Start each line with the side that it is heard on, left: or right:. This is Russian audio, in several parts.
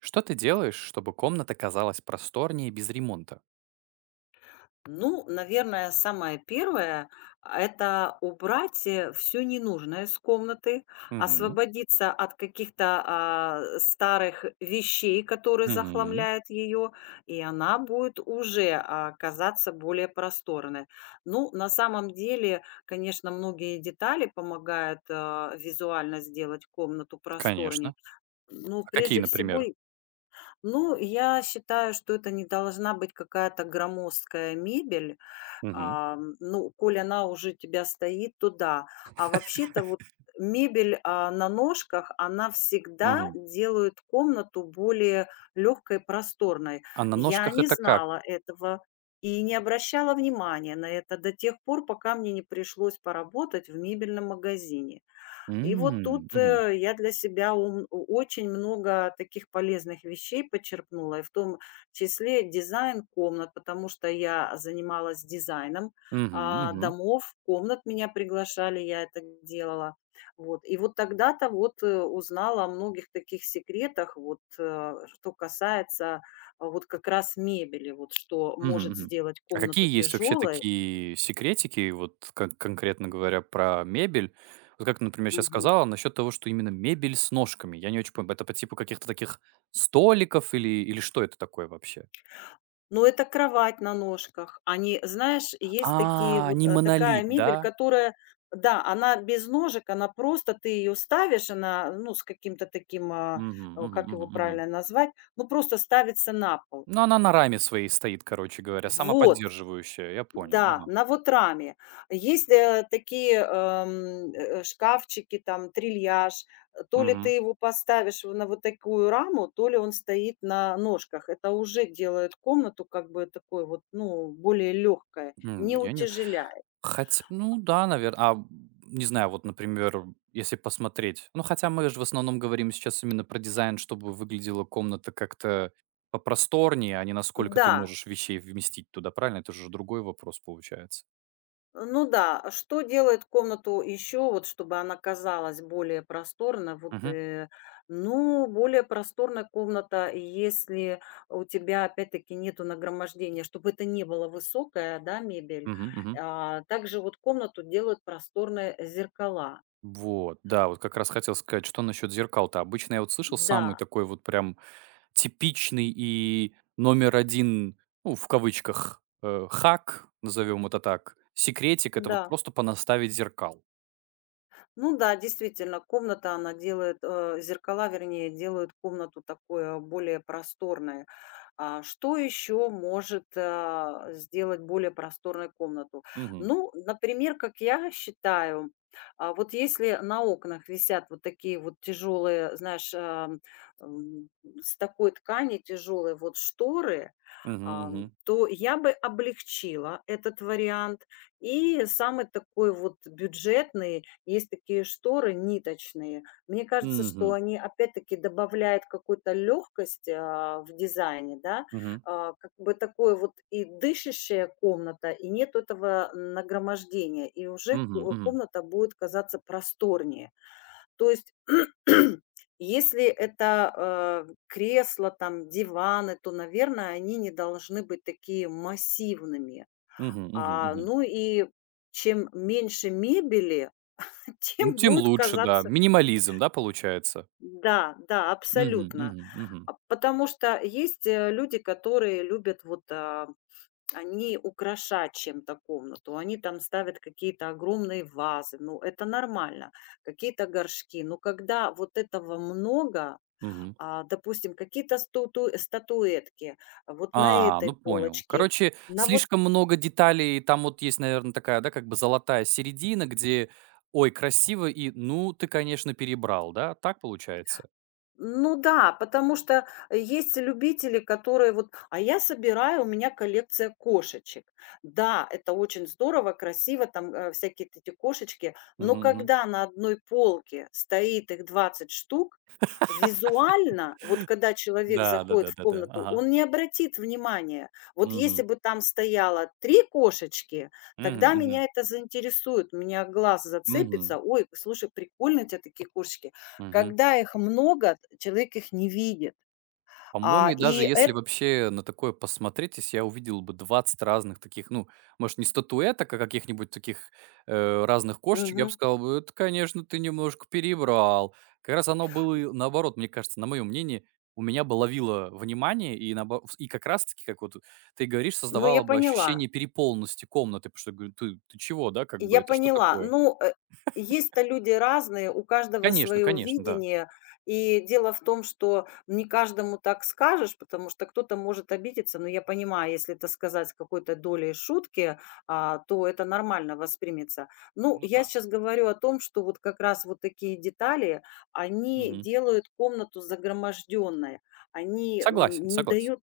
right: Что ты делаешь, чтобы комната казалась просторнее без ремонта?
left: Ну, наверное, самое первое- это убрать, все ненужное из комнаты,
right: Мгм.
left: освободиться от каких-то, старых вещей, которые
right: Мгм.
left: захламляют ее, и она будет уже, казаться более просторной. Ну, на самом деле, конечно, многие детали помогают, визуально сделать комнату
right: Конечно.
left: просторней. Ну,
right: А какие,
left: прежде всего,
right: например?
left: и ну, я считаю, что это не должна быть какая-то громоздкая мебель.
right: Мгм.
left: Ну, коль она уже у тебя стоит, то да. А вообще-то вот мебель, на ножках, она всегда
right: Мгм.
left: делает комнату более легкой, просторной.
right: А на
left: Я
right: ножках
left: не
right: это как?
left: знала этого и не обращала внимания на это до тех пор, пока мне не пришлось поработать в мебельном магазине. И вот тут,
right: М. Мгм.
left: я для себя ум о очень много таких полезных вещей почерпнула, и в том числе дизайн комнат, потому что я занималась дизайном,
right: Мгм. Мгм.
left: домов, комнат меня приглашали, я это делала. Вот. И вот тогда-то вот, узнала о многих таких секретах, вот, что касается, вот как раз мебели, вот что
right: Мгм.
left: может
right: Мгм.
left: сделать
right: А какие
left: комнату
right: есть вообще
left: тяжелой.
right: такие секретики, вот конкретно говоря про мебель? Вот как ты, например, сейчас сказала насчет того, что именно мебель с ножками. Я не очень понимаю, это по типу каких-то таких столиков или что это такое вообще?
left: Но это кровать на ножках. Они, знаешь, есть такие
right: А,
left: вот,
right: не
left: такая
right: монолит, да?
left: мебель, которая, да, она без ножек, она просто ты ее ставишь, она, ну, с каким-то таким,
right: Мгм. Мгм.
left: как
right: Мгм.
left: его
right: Мгм.
left: правильно назвать, ну, просто ставится на пол.
right: Ну, она на раме своей стоит, короче говоря,
left: Вот,
right: самоподдерживающая, я понял,
left: да,
right: ага.
left: на "Вотраме". Есть, э, такие, э, шкафчики, там трильяж. То ли ты
right: Мгм.
left: его поставишь в на вот такую раму, то ли он стоит на ножках. Это уже делает комнату как бы такой вот, ну, более лёгкой,
right: М,
left: не
right: я не,
left: утяжеляет.
right: хотя, ну да, наверное. Не знаю, вот, например, если посмотреть, ну, хотя мы же в основном говорим сейчас именно про дизайн, чтобы выглядела комната как-то попросторнее, а не насколько ты
left: Да.
right: можешь вещей вместить туда, правильно? Это же другой вопрос получается.
left: Ну да, а что делает комнату еще, вот чтобы она казалась более просторной? Вот,
right: Мгм,
left: ну, более просторная комната, если у тебя опять-таки нету нагромождения, чтобы это не было высокая, да, мебель.
right: мгм, мгм.
left: А, также вот комнату делают просторные зеркала.
right: Вот, да, вот как раз хотел сказать, что насчет зеркал-то. Обычно я вот слышал
left: Да,
right: самый такой вот прям типичный и номер один, ну, в кавычках, хак, назовем это так. Секретик — это вот
left: да.
right: просто понаставить зеркал.
left: Ну да, действительно, комната она делает, зеркала, вернее, делают комнату такой более просторной. А что еще может сделать более просторной комнату?
right: Мгм.
left: Ну, например, как я считаю, вот если на окнах висят вот такие вот тяжелые, знаешь, м, с такой ткани тяжелые вот шторы,
right: Мгм,
left: а,
right: мгм.
left: то я бы облегчила этот вариант и самый такой вот бюджетный, есть такие шторы ниточные. Мне кажется, что
right: Мгм.
left: они опять-таки добавляют какую-то легкость в дизайне, да.
right: Мгм.
left: А, как бы такое вот и дышащая комната, и нет этого нагромождения, и уже
right: Мгм, мгм.
left: комната будет казаться просторнее. То есть Если это кресла, там, диваны, то, наверное, они не должны быть такие массивными,
right: Мгм, мгм.
left: ну и чем меньше мебели,
right: Ну,
left: тем
right: тем
left: будет
right: лучше, да.
left: казаться.
right: Минимализм, да, получается?
left: Да, да,
right: Мгм,
left: абсолютно.
right: мгм, мгм,
left: А потому что есть, люди, которые любят вот, они украшать чем-то комнату. Они там ставят какие-то огромные вазы, ну, это нормально, какие-то горшки. Но когда вот этого много,
right: мгм.
left: допустим, какие-то статуэтки, а вот на
right: А, ну
left: этой
right: понял.
left: полочке,
right: Короче,
left: на вот.
right: слишком много деталей. Там вот есть, наверное, такая, да, как бы золотая середина, где: «Ой, красиво» и «Ну, ты, конечно, перебрал». Да, так получается?
left: Ну да, потому что есть любители, которые вот: "А я собираю, у меня коллекция кошечек". Да, это очень здорово, красиво, там, всякие эти кошечки, но
right: Мгм, мгм.
left: когда на одной полке стоит их 20 штук, визуально, вот когда человек
right: Да,
left: заходит в
right: да-да-да-да.
left: комнату,
right: Ага.
left: он не обратит внимания. Вот если
right: Мгм.
left: бы там стояло 3 кошечки,
right: Мгм,
left: тогда
right: мгм.
left: меня это заинтересует, у меня глаз
right: Мгм,
left: зацепится: "Ой, слушай, прикольно у тя такие кошечки".
right: мгм.
left: Когда их много, человек их не видит.
right: По-моему,
left: А,
right: и даже
left: и
right: если
left: это,
right: вообще на такое посмотреть, если я увидел бы 20 разных таких, ну, может, не статуэток, а каких-нибудь таких, разных кошечек, я бы
left: мгм.
right: сказал бы: «Это, конечно, ты немножко перебрал». Как раз оно было и наоборот, мне кажется, на моем мнении, у меня бы ловило внимание и наобо и как раз таки, как вот ты говоришь,
left: Ну, я
right: создавало бы
left: поняла.
right: ощущение переполненности комнаты, потому что я говорю: "Ты чего, да, как бы
left: Я
right: это что
left: поняла.
right: такое?»
left: Ну, есть-то люди разные, у каждого
right: Конечно,
left: свое
right: конечно, да.
left: видение. И дело в том, что не каждому так скажешь, потому что кто-то может обидеться. Но я понимаю, если это сказать с какой-то долей шутки, то это нормально воспримется. Ну,
right: Ну
left: я
right: да.
left: сейчас говорю о том, что вот как раз вот такие детали, они
right: Мгм.
left: делают комнату загроможденной. Они
right: Согласен,
left: не
right: согласен.
left: дают,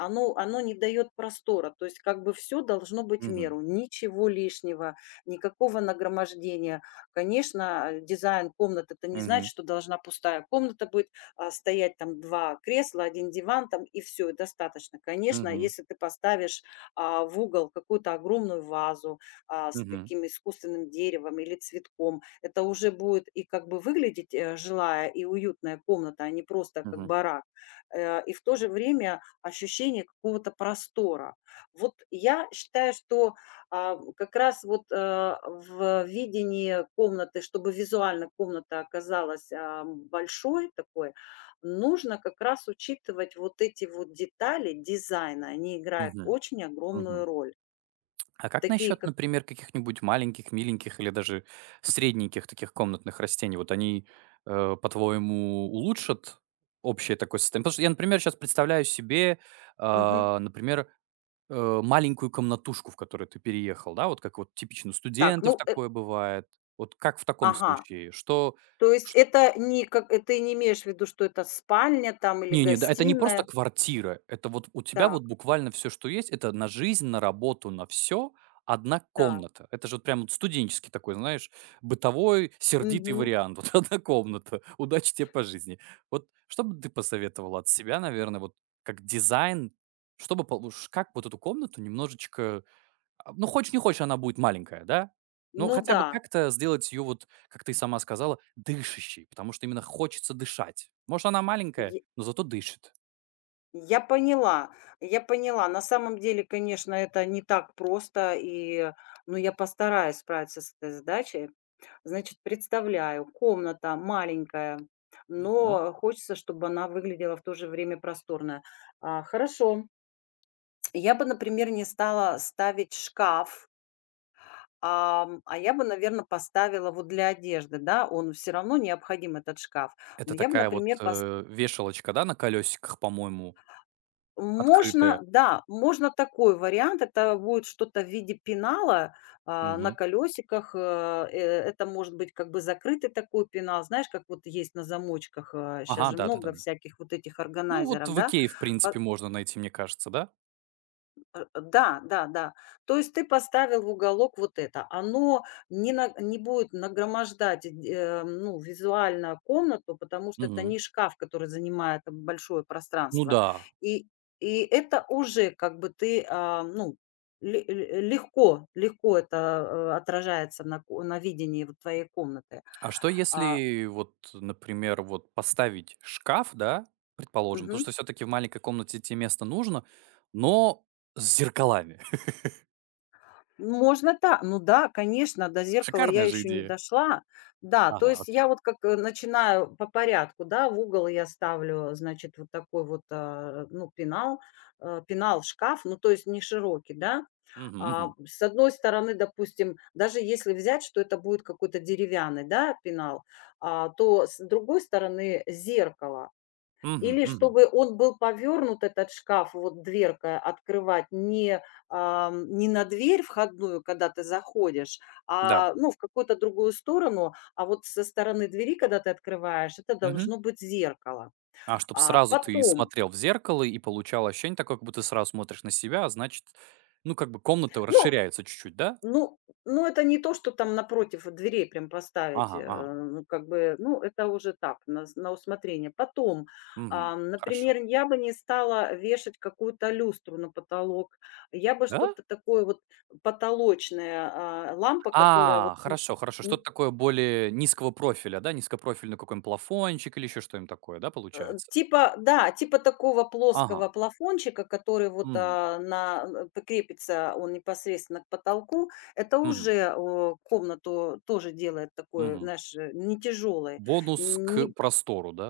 left: оно не дает простора. То есть как бы все должно быть в
right: Мгм.
left: меру. Ничего лишнего, никакого нагромождения. Конечно, дизайн комнаты- это не значит,
right: Мгм.
left: что должна пустая комната быть, стоять там 2 кресла, 1 диван там и все и достаточно. Конечно,
right: Мгм.
left: если ты поставишь, в угол какую-то огромную вазу, с
right: Мгм.
left: таким искусственным деревом или цветком, это уже будет и как бы выглядеть, жилая и уютная комната, а не просто как
right: Мгм.
left: барак. И в то же время ощущение какого-то простора. Вот я считаю, что как раз вот в видении комнаты, чтобы визуально комната оказалась большой такой, нужно как раз учитывать вот эти вот детали дизайна. Они играют
right: Мгм.
left: очень огромную
right: Мгм.
left: роль.
right: А как
left: Такие
right: насчет,
left: как...
right: например, каких-нибудь маленьких, миленьких или даже средненьких таких комнатных растений? Вот они, по-твоему, улучшат общее такое состояние? Потому что я, например, сейчас представляю себе,
left: Мгм.
right: например, маленькую комнатушку, в которую ты переехал, да, вот как вот типично у
left: Так,
right: студентов
left: ну,
right: такое бывает. Вот как в таком
left: ага.
right: случае? Что
left: То есть это не как... Ты не имеешь в виду, что это спальня там или
right: Не, да, это не просто
left: гостиная?
right: квартира. Это вот у тебя вот
left: Так,
right: буквально все, что есть, это на жизнь, на работу, на все одна
left: так.
right: комната. Это же вот прям вот студенческий такой, знаешь, бытовой сердитый
left: Мгм.
right: вариант. Вот одна комната. Удачи тебе по жизни. Вот что бы ты посоветовал от себя, наверное, вот как дизайн? Чтобы получ как вот эту комнату немножечко ну, хочешь не хочешь, она будет маленькая, да? Ну,
left: Ну
right: хотя бы
left: да.
right: как-то сделать ее, вот, как ты сама сказала, дышащей, потому что именно хочется дышать. Может, она маленькая, но зато дышит.
left: Я поняла, я поняла. На самом деле, конечно, это не так просто, и, но я постараюсь справиться с этой задачей. Значит, представляю, комната маленькая,
right: Мгм.
left: но хочется, чтобы она выглядела в то же время просторная. А, хорошо. Я бы, например, не стала ставить шкаф, а я бы, наверное, поставила вот для одежды, да, он все равно необходим, этот шкаф.
right: Это
left: Но я бы,
right: такая вот,
left: например,
right: вешалочка, да, на колесиках, по-моему,
left: можно,
right: открытая.
left: да, можно такой вариант. Это будет что-то в виде пенала, на
right: Мгм.
left: колесиках. Э, Это может быть как бы закрытый такой пенал, знаешь, как вот есть на замочках. Сейчас
right: Ага,
left: же
right: да да да
left: много
right: да.
left: всяких вот этих
right: Ну, вот
left: органайзеров,
right: в
left: да.
right: «Икее», в
left: А,
right: принципе, можно найти, мне кажется, да?
left: Да, да, да. То есть ты поставил в уголок вот это. Оно не на не будет нагромождать, ну, визуально комнату, потому что это
right: Мгм.
left: не шкаф, который занимает там большое
right: Ну
left: пространство.
right: да.
left: И и это уже как бы ты, ну, ле ле легко легко это, отражается на видении вот твоей комнаты.
right: А что
left: А,
right: если вот, например, вот поставить шкаф, да, предположим, потому
left: мгм.
right: что все-таки в маленькой комнате тебе место нужно, но с зеркалами.
left: Можно та ну да, конечно, до зеркала
right: Шикарная
left: я
right: же
left: еще не
right: идея.
left: дошла. Да, то
right: Ага,
left: есть
right: окей.
left: я вот как, начинаю по порядку, да, в угол я ставлю, значит, вот такой вот, ну, пенал, пенал, шкаф, ну, то есть не широкий, да.
right: Мгм,
left: А,
right: мгм,
left: с одной стороны, допустим, даже если взять, что это будет какой-то деревянный, да, пенал, то с другой стороны зеркало.
right: мгм,
left: Или
right: мгм.
left: чтобы он был повернут, этот шкаф, вот дверка открывать не, не на дверь входную, когда ты заходишь,
right: Да.
left: ну, в какую-то другую сторону, а вот со стороны двери, когда ты открываешь, это
right: Мгм.
left: должно быть зеркало.
right: А чтобы
left: А
right: сразу ты
left: потом,
right: смотрел в зеркало и получал ощущение такое, как будто ты сразу смотришь на себя, а значит, ну, как бы комната
left: ну,
right: расширяется чуть-чуть, да?
left: ну ну, это не то, что там напротив дверей прям поставить,
right: Ага, ага.
left: ну, как бы, ну, это уже так, на усмотрение. Потом,
right: Мгм. Хорошо.
left: например, я бы не стала вешать какую-то люстру на потолок. Я бы
right: Да?
left: что-то такое вот потолочное, лампа, которая
right: А,
left: вот не
right: хорошо, хорошо. Что-то
left: не
right: такое более низкого профиля, да? Низкопрофильный какой-нибудь плафончик или еще что-нибудь такое, да, получается?
left: типа, да, типа такого плоского
right: Ага.
left: плафончика, который вот,
right: Мгм.
left: а, на н прикрепится он непосредственно к потолку. Это
right: Мгм.
left: уже, о, комнату тоже делает такой,
right: Мгм.
left: знаешь, не тяжелой.
right: Бонус к
left: Не
right: простору, да?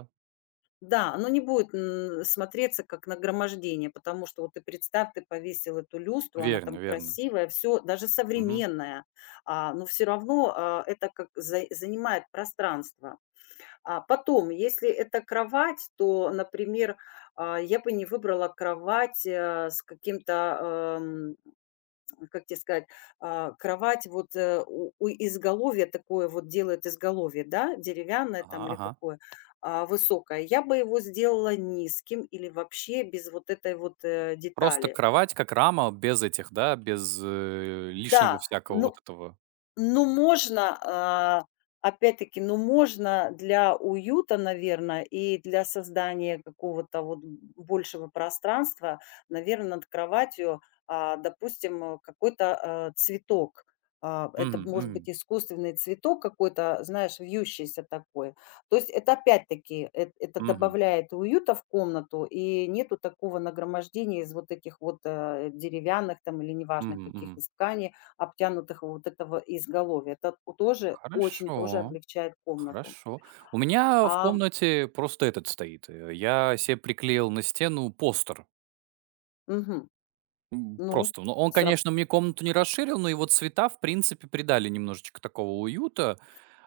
left: да, оно не будет, смотреться как нагромождение, потому что вот ты представь, ты повесил эту люстру, она
right: Верно,
left: там
right: верно.
left: красивая, все даже
right: Мгм.
left: современная, но все равно, это как за занимает пространство. А потом, если это кровать, то, например, я бы не выбрала кровать, с каким-то, как тебе сказать, кровать вот, у изголовья такое вот делает изголовье, да, деревянное
right: Ага,
left: там или
right: ага.
left: какое, высокое. Я бы его сделала низким или вообще без вот этой вот,
right: Просто
left: детали.
right: кровать как рама, без этих, да, без лишнего
left: Да,
right: всякого вот
left: ну
right: этого.
left: ну, можно, опять-таки, ну, можно для уюта, наверное, и для создания какого-то вот большего пространства, наверное, над кроватью, допустим, какой-то, цветок. А, это
right: Мгм,
left: может
right: мгм,
left: быть искусственный цветок какой-то, знаешь, вьющийся такой. То есть это опять-таки, эт это
right: мгм,
left: добавляет уюта в комнату, и нету такого нагромождения из вот этих вот, деревянных там или неважно
right: мгм,
left: каких
right: мгм.
left: из тканей обтянутых вот этого изголовья. Это у тоже очень тоже
right: Хорошо,
left: облегчает комнату.
right: хорошо. У меня в
left: А,
right: комнате просто этот стоит. Я себе приклеил на стену постер.
left: мгм, ну,
right: Просто. Ну, он,
left: срап
right: конечно, мне комнату не расширил, но его цвета, в принципе, придали немножечко такого уюта.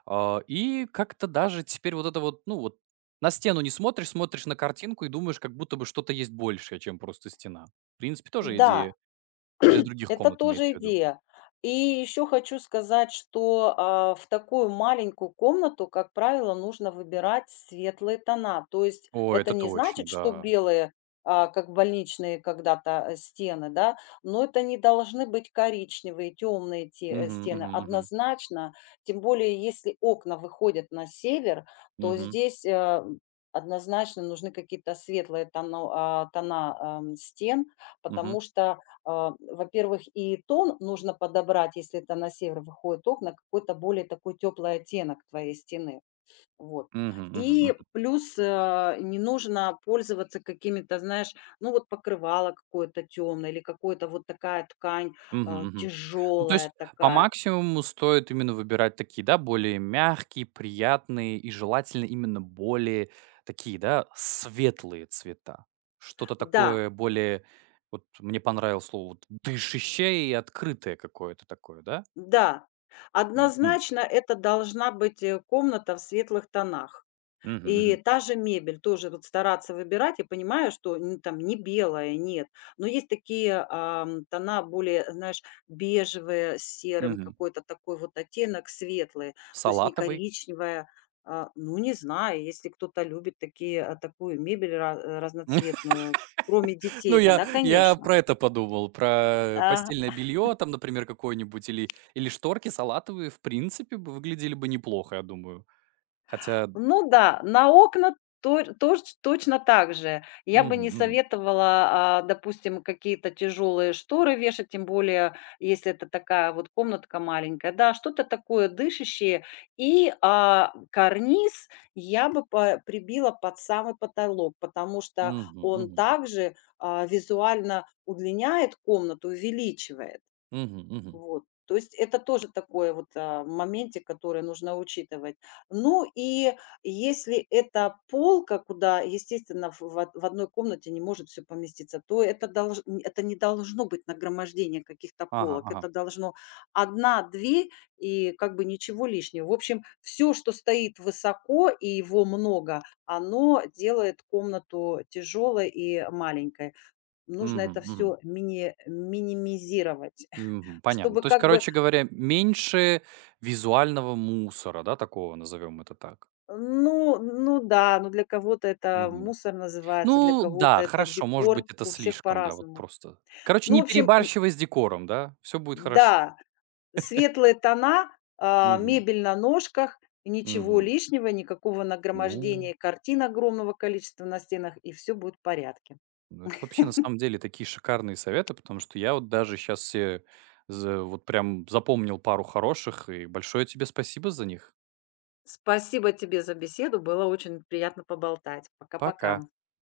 right: А, и как-то даже теперь вот это вот, ну вот, на стену не смотришь, смотришь на картинку и думаешь, как будто бы что-то есть большее, чем просто стена. В принципе, тоже идея
left: да.
right: для других
left: Это
right: комнат имеется
left: тоже
right: в виду.
left: идея. И еще хочу сказать, что, в такую маленькую комнату, как правило, нужно выбирать светлые тона. То есть
right: О,
left: это
right: это
left: не
right: точно,
left: значит, что
right: да.
left: белые, как больничные когда-то, стены, да, но это не должны быть коричневые, темные те,
right: Мгм,
left: стены
right: мгм, мгм.
left: однозначно. Тем более, если окна выходят на север, то
right: Мгм,
left: здесь, однозначно нужны какие-то светлые тоно тона, стен,
right: мгм.
left: потому что во-первых, и тон нужно подобрать, если это на север выходит окна, какой-то более такой теплый оттенок твоей стены. Вот.
right: Мгм, мгм, мгм.
left: И плюс не нужно пользоваться какими-то, знаешь, ну вот покрывало какое-то темное или какое-то вот такая ткань
right: Мгм, мгм. Ну, то
left: тяжелая
right: есть по
left: такая.
right: максимуму стоит именно выбирать такие, да, более мягкие, приятные и желательно именно более такие, да, светлые цвета. Что-то
left: Да,
right: такое более, вот мне понравилось слово, вот дышащее и открытое какое-то такое, да?
left: да,
right: Мгм.
left: однозначно это должна быть комната в светлых тонах.
right: Мгм,
left: И
right: мгм,
left: та же мебель, тоже вот стараться выбирать. Я понимаю, что н там не белая, нет, но есть такие, тона более, знаешь, бежевые с серым,
right: мгм.
left: какой-то такой вот оттенок светлый, то есть не
right: Салатовый?
left: коричневая. А, ну, не знаю, если кто-то любит такие, такую мебель разноцветную, кроме
right: Ну,
left: детей,
right: я
left: тогда,
right: я
left: конечно.
right: про это подумал, про
left: Ага.
right: постельное белье там, например, какое-нибудь или шторки салатовые, в принципе, бы выглядели бы неплохо, я думаю. Хотя
left: Ну да, на окна то тож точно так же. Я бы
right: Мгм,
left: не
right: мгм,
left: советовала, допустим, какие-то тяжелые шторы вешать, тем более, если это такая вот комнатка маленькая. Да, что-то такое дышащее. И, карниз я бы па прибила под самый потолок, потому что
right: мгм,
left: он
right: мгм,
left: также, визуально удлиняет комнату, увеличивает.
right: мгм, мгм.
left: Вот. То есть это тоже такой вот моментик, который нужно учитывать. Ну и если это полка, куда, естественно, в одной комнате не может все поместиться, то это, это не должно быть нагромождение каких-то
right: Ага,
left: полок.
right: ага.
left: Это должно одна-две и как бы ничего лишнего. В общем, все, что стоит высоко и его много, оно делает комнату тяжелой и маленькой. Нужно
right: Мгм,
left: это
right: мгм,
left: все минимизировать.
right: мгм. Понятно.
left: Чтобы
right: То есть,
left: как бы,
right: короче говоря, меньше визуального мусора, да, такого, назовем это так.
left: ну ну да, ну для кого-то это
right: Мгм.
left: мусор называется, для
right: Ну
left: кого-то
right: да,
left: это
right: хорошо, может
left: декор,
right: быть, это
left: у всех
right: слишком, да, вот
left: по-разному.
right: просто. Короче,
left: Ну,
right: не
left: в общем,
right: перебарщивай с декором, да, все будет хорошо.
left: да, светлые тона,
right: Мгм,
left: мебель на ножках, ничего
right: мгм.
left: лишнего, никакого
right: Ну,
left: нагромождения картин огромного количества на стенах, и все будет в порядке.
right: ну это вообще на самом деле такие шикарные советы, потому что я вот даже сейчас все вот прям запомнил пару хороших, и большое тебе спасибо за них.
left: Спасибо тебе за беседу, было очень приятно поболтать.
right: Пока.
left: Пока-пока.